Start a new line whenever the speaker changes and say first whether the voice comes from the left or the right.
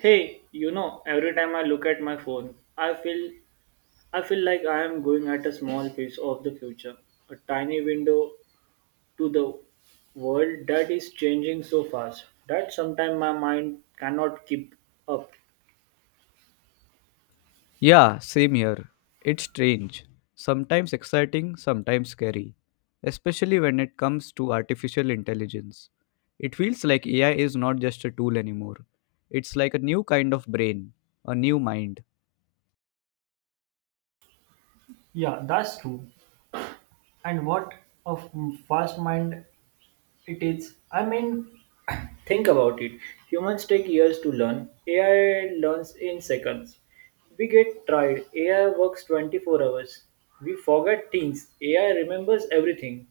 right: Hey, every time I look at my phone, I feel like I am going at a small piece of the future, a tiny window to the world that is changing so fast that sometimes my mind cannot keep up.
left: Yeah, same here. It's strange. Sometimes exciting, sometimes scary. Especially when it comes to artificial intelligence. It feels like AI is not just a tool anymore. It's like a new kind of brain, a new mind.
right: Yeah, that's true. And what a fast mind it is. I mean, Think about it. Humans take years to learn. AI learns in seconds. We get tired. AI works 24 hours. We forget things. AI remembers everything.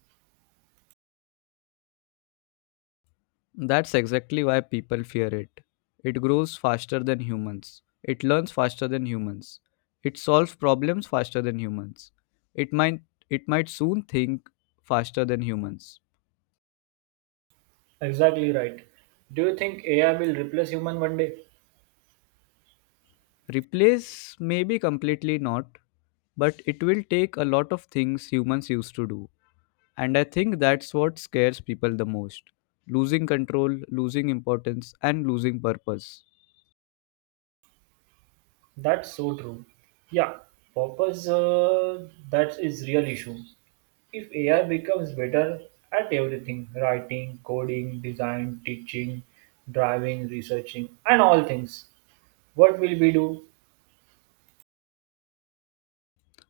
left: That's exactly why people fear it. It grows faster than humans. It learns faster than humans. It solves problems faster than humans. It might it might soon think faster than humans.
right: Exactly right. Do you think AI will replace human one day?
left: Replace maybe completely not, but it will take a lot of things humans used to do. And I think that's what scares people the most losing control, losing importance, and losing purpose.
right: That's so true. Yeah, purpose that is real issue. If AI becomes better at everything, writing, coding, design, teaching, driving, researching, and all things, what will we do?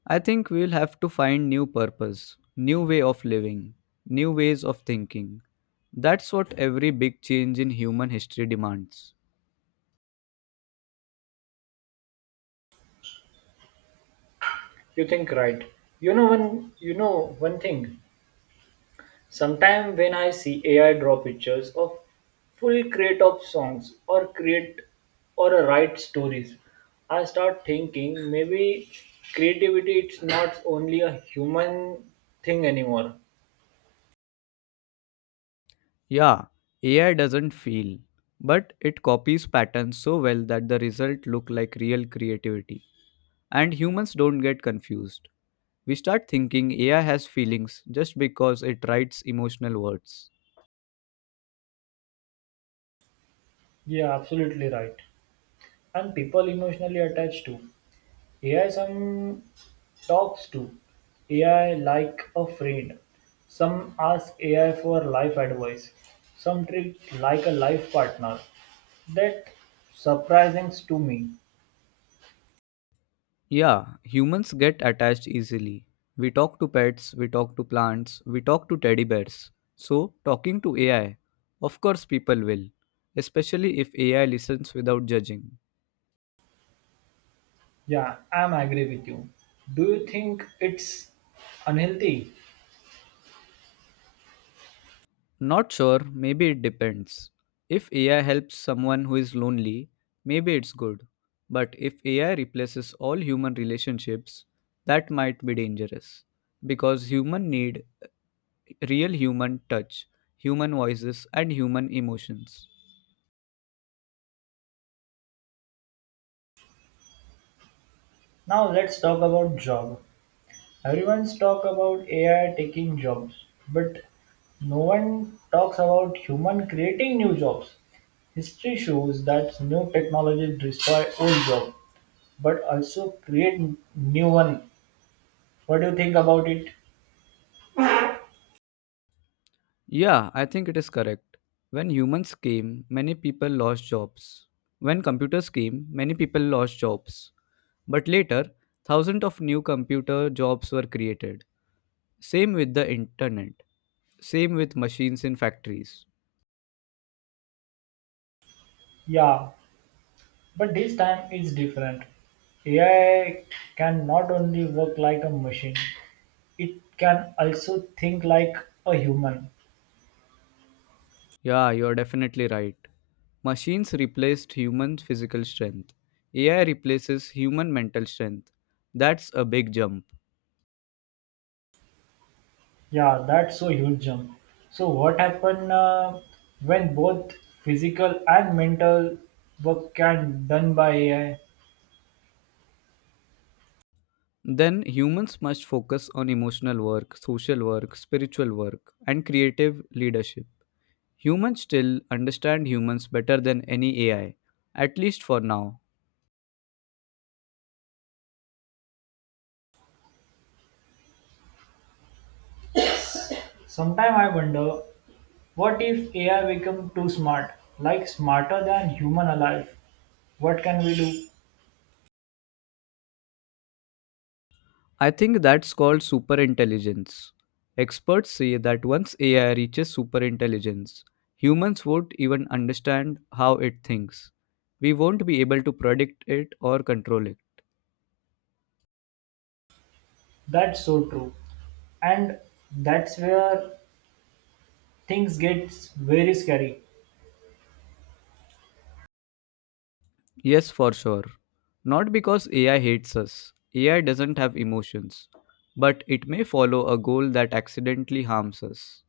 left: I think we'll have to find new purpose, new way of living, new ways of thinking. That's what every big change in human history demands.
right: You think right. You know one thing. Sometime when I see AI draw pictures of full create of songs or write stories, I start thinking maybe creativity it's not only a human thing anymore.
left: Yeah, AI doesn't feel, but it copies patterns so well that the result look like real creativity. And humans don't get confused. We start thinking AI has feelings just because it writes emotional words.
right: Yeah, absolutely right. And people emotionally attached to. AI some talks to AI like a friend. Some ask AI for life advice. Some treat like a life partner. That surprising to me.
left: Yeah, humans get attached easily. We talk to pets, we talk to plants, we talk to teddy bears. So, talking to AI, of course, people will, especially if AI listens without judging.
right: Yeah, I'm agree with you. Do you think it's unhealthy?
left: Not sure, maybe it depends. If AI helps someone who is lonely, maybe it's good. But if AI replaces all human relationships, that might be dangerous. Because humans need real human touch, human voices, and human emotions.
right: Now let's talk about job. Everyone's talk about AI taking jobs, but no one talks about human creating new jobs. History shows that new technologies destroy old jobs, but also create new ones. What do you think about it?
left: Yeah, I think it is correct. When humans came, many people lost jobs. When computers came, many people lost jobs. But later, thousands of new computer jobs were created. Same with the internet. Same with machines in factories.
right: Yeah, but this time it's different. AI can not only work like a machine, it can also think like a human.
left: Yeah, you're definitely right. Machines replaced human physical strength. AI replaces human mental strength. That's a big jump.
right: Yeah, that's a huge jump. So what happen when both physical and mental work can done by AI?
left: Then humans must focus on emotional work, social work, spiritual work, and creative leadership. Humans still understand humans better than any AI, at least for now.
right: Sometimes I wonder what if AI become too smart, like smarter than human alive? What can we do?
left: I think that's called superintelligence. Experts say that once AI reaches superintelligence, humans won't even understand how it thinks. We won't be able to predict it or control it.
right: That's so true. And that's where things get very scary.
left: Yes, for sure. Not because AI hates us. AI doesn't have emotions, but it may follow a goal that accidentally harms us.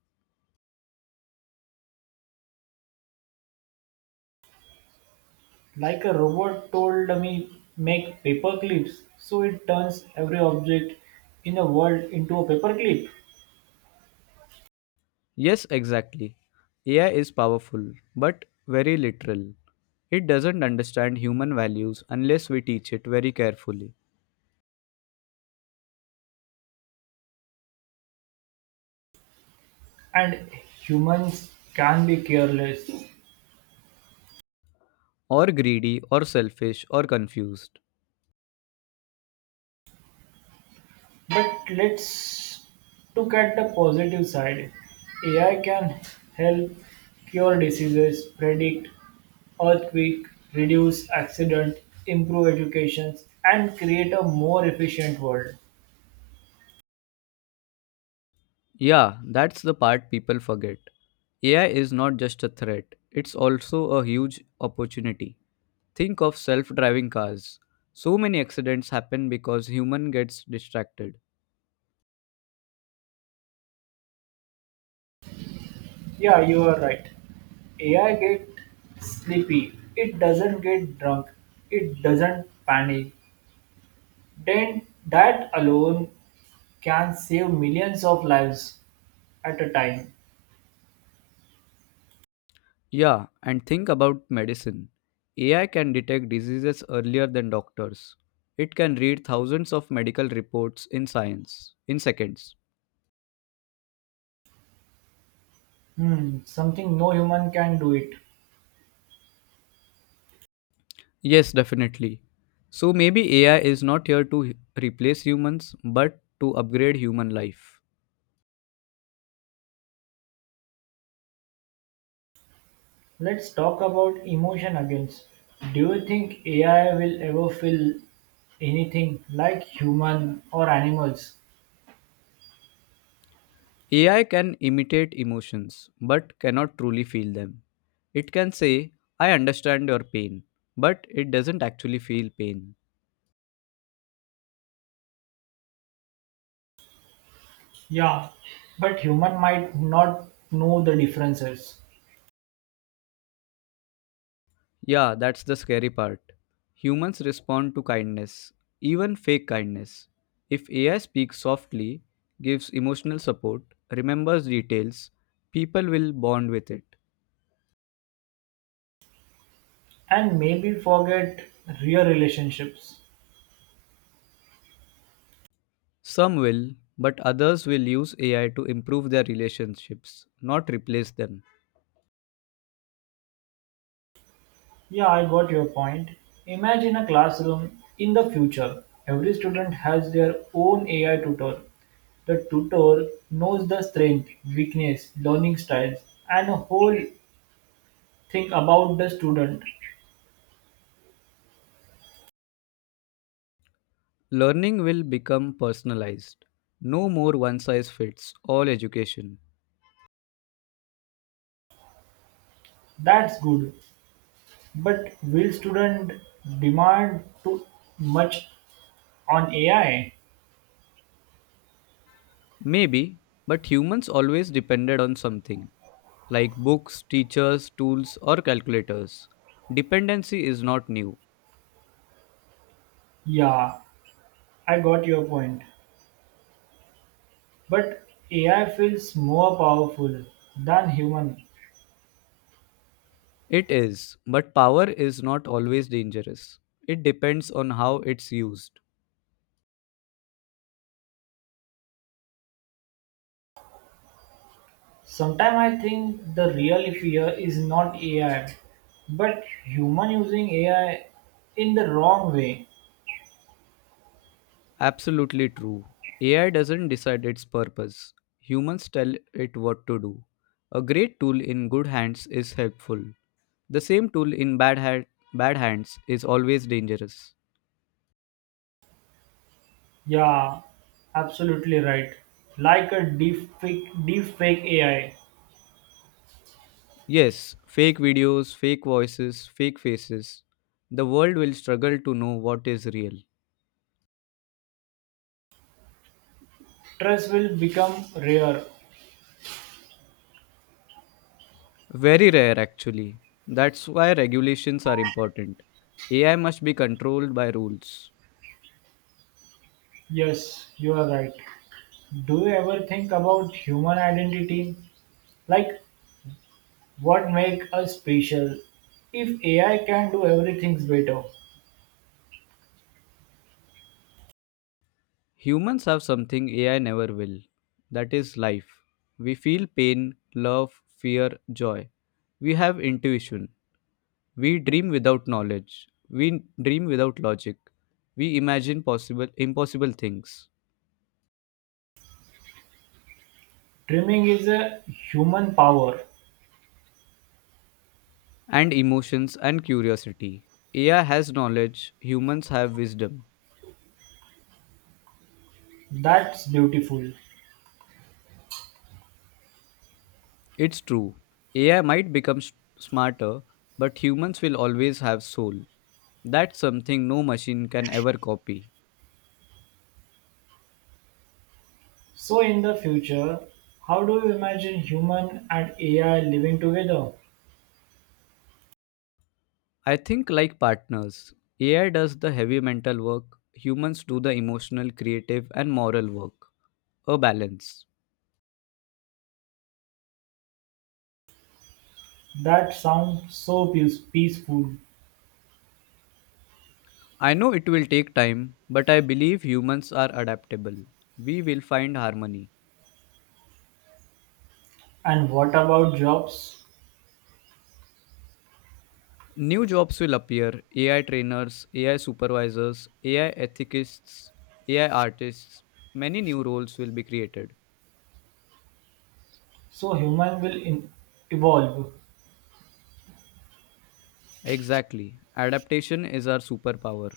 right: Like a robot told me make paper clips, so it turns every object in the world into a paper clip.
left: Yes, exactly. AI is powerful, but very literal. It doesn't understand human values unless we teach it very carefully,
right: And humans can be careless.
left: or greedy, or selfish, or confused.
right: But let's look at the positive side. AI can help cure diseases, predict earthquake, reduce accident, improve education, and create a more efficient world.
left: Yeah, that's the part people forget. AI is not just a threat, it's also a huge opportunity. Think of self driving cars. So many accidents happen because human gets distracted.
right: Yeah, you are right. AI get sleepy. It doesn't get drunk. It doesn't panic. Then that alone can save millions of lives at a time.
left: Yeah, and think about medicine. AI can detect diseases earlier than doctors. It can read thousands of medical reports in science in seconds.
right: Hmm, something no human can do it.
left: Yes, definitely. So maybe AI is not here to replace humans but to upgrade human life.
right: Let's talk about emotion again. Do you think AI will ever feel anything like human or animals?
left: AI can imitate emotions but cannot truly feel them. It can say, I understand your pain, but it doesn't actually feel pain.
right: Yeah, but human might not know the differences
left: Yeah, that's the scary part. Humans respond to kindness, even fake kindness. If AI speaks softly, gives emotional support, remembers details, people will bond with it.
right: and maybe forget real relationships.
left: Some will, but others will use AI to improve their relationships, not replace them.
right: Yeah, I got your point. Imagine a classroom in the future. Every student has their own AI tutor. The tutor knows the strength, weakness, learning styles, and a whole thing about the student.
left: Learning will become personalized. No more one size fits all education.
right: That's good, but will student demand too much on AI?
left: Maybe, but humans always depended on something. Like books, teachers, tools, or calculators. Dependency is not new.
right: Yeah, I got your point. But AI feels more powerful than human.
left: It is, but power is not always dangerous. It depends on how it's used.
right: Sometimes I think the real fear is not AI, but human using AI in the wrong way.
left: Absolutely true. AI doesn't decide its purpose, humans tell it what to do. A great tool in good hands is helpful. The same tool in bad hands is always dangerous.
right: Yeah, absolutely right. Like a deep fake, AI,
left: Yes, fake videos, fake voices, fake faces. The world will struggle to know what is real.
right: trust will become rare.
left: Very rare, actually. That's why regulations are important. AI must be controlled by rules.
right: Yes, you are right. Do you ever think about human identity? Like what make us special? If AI can do everything better,
left: Humans have something AI never will that is life. We feel pain, love, fear, joy. We have intuition. We dream without knowledge. We dream without logic. We imagine possible impossible things
right: dreaming is a human power.
left: and emotions and curiosity. AI has knowledge, humans have wisdom.
right: That's beautiful.
left: It's true. AI might become smarter, but humans will always have soul. That's something no machine can ever copy.
right: So in the future, how do you imagine human and AI living together?
left: I think like partners. AI does the heavy mental work, humans do the emotional, creative, and moral work. A balance.
right: That sounds so peaceful.
left: I know it will take time, but I believe humans are adaptable. We will find harmony.
right: And what about jobs?
left: New jobs will appear AI trainers, AI supervisors, AI ethicists, AI artists. Many new roles will be created.
right: So human will evolve.
left: Exactly. Adaptation is our superpower.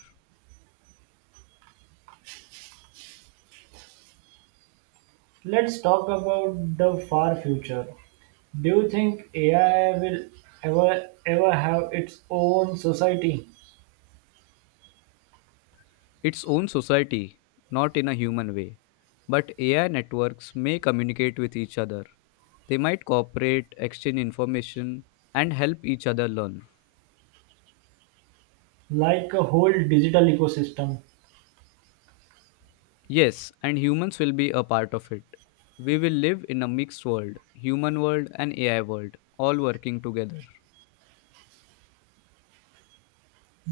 right: Let's talk about the far future. Do you think AI will ever have its own society,
left: Its own society, not in a human way. But AI networks may communicate with each other. They might cooperate, exchange information, and help each other learn.
right: like a whole digital ecosystem?
left: Yes, and humans will be a part of it. We will live in a mixed world, human world and AI world, all working together.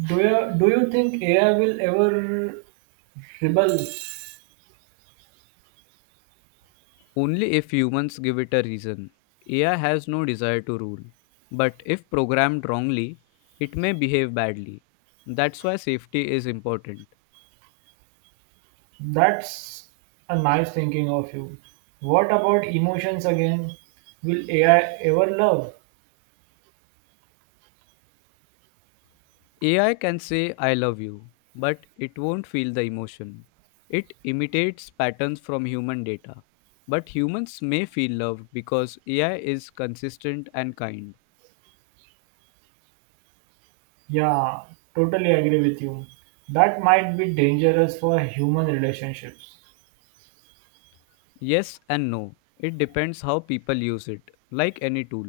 right: Do you think AI will ever rebel?
left: Only if humans give it a reason. AI has no desire to rule. But if programmed wrongly, it may behave badly. That's why safety is important.
right: That's a nice thinking of you. What about emotions again? Will AI ever love?
left: AI can say, I love you, but it won't feel the emotion. It imitates patterns from human data. But humans may feel loved because AI is consistent and kind.
right: Yeah, totally agree with you. That might be dangerous for human relationships.
left: Yes and no. It depends how people use it, like any tool.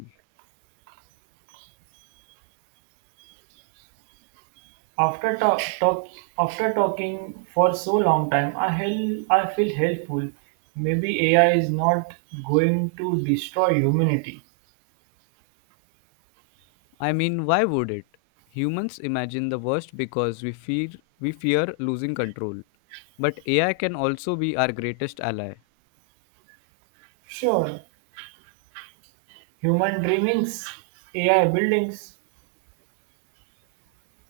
right: After ta- talk after talking for so long time, I feel helpful. Maybe AI is not going to destroy humanity.
left: I mean, why would it? Humans imagine the worst because we fear losing control. But AI can also be our greatest ally.
right: Sure, human dreamings, AI buildings,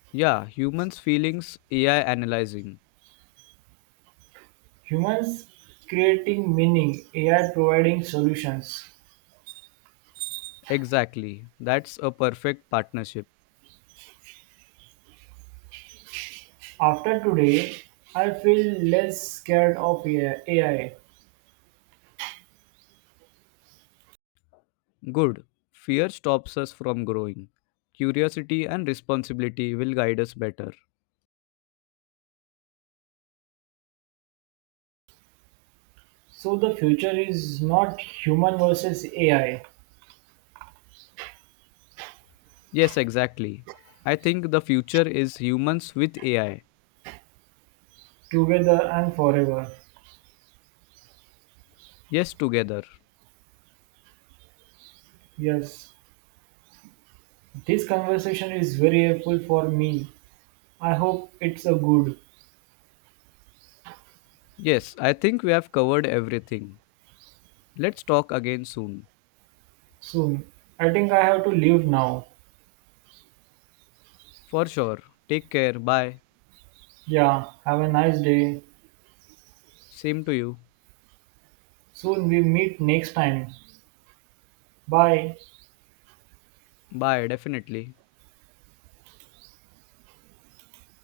left: Yeah, humans feelings, AI analyzing.
right: humans creating meaning, AI providing solutions.
left: Exactly. That's a perfect partnership.
right: After today, I feel less scared of AI.
left: Good. Fear stops us from growing. Curiosity and responsibility will guide us better.
right: So the future is not human versus AI,
left: Yes, exactly. I think the future is humans with AI.
right: together and forever.
left: Yes, together.
right: Yes. This conversation is very helpful for me. I hope it's a good
left: Yes, I think we have covered everything. Let's talk again soon.
right: soon. I think I have to leave now.
left: For sure. Take care. Bye.
right: Yeah, have a nice day.
left: Same to you.
right: Soon we meet next time. Bye.
left: Bye. Definitely.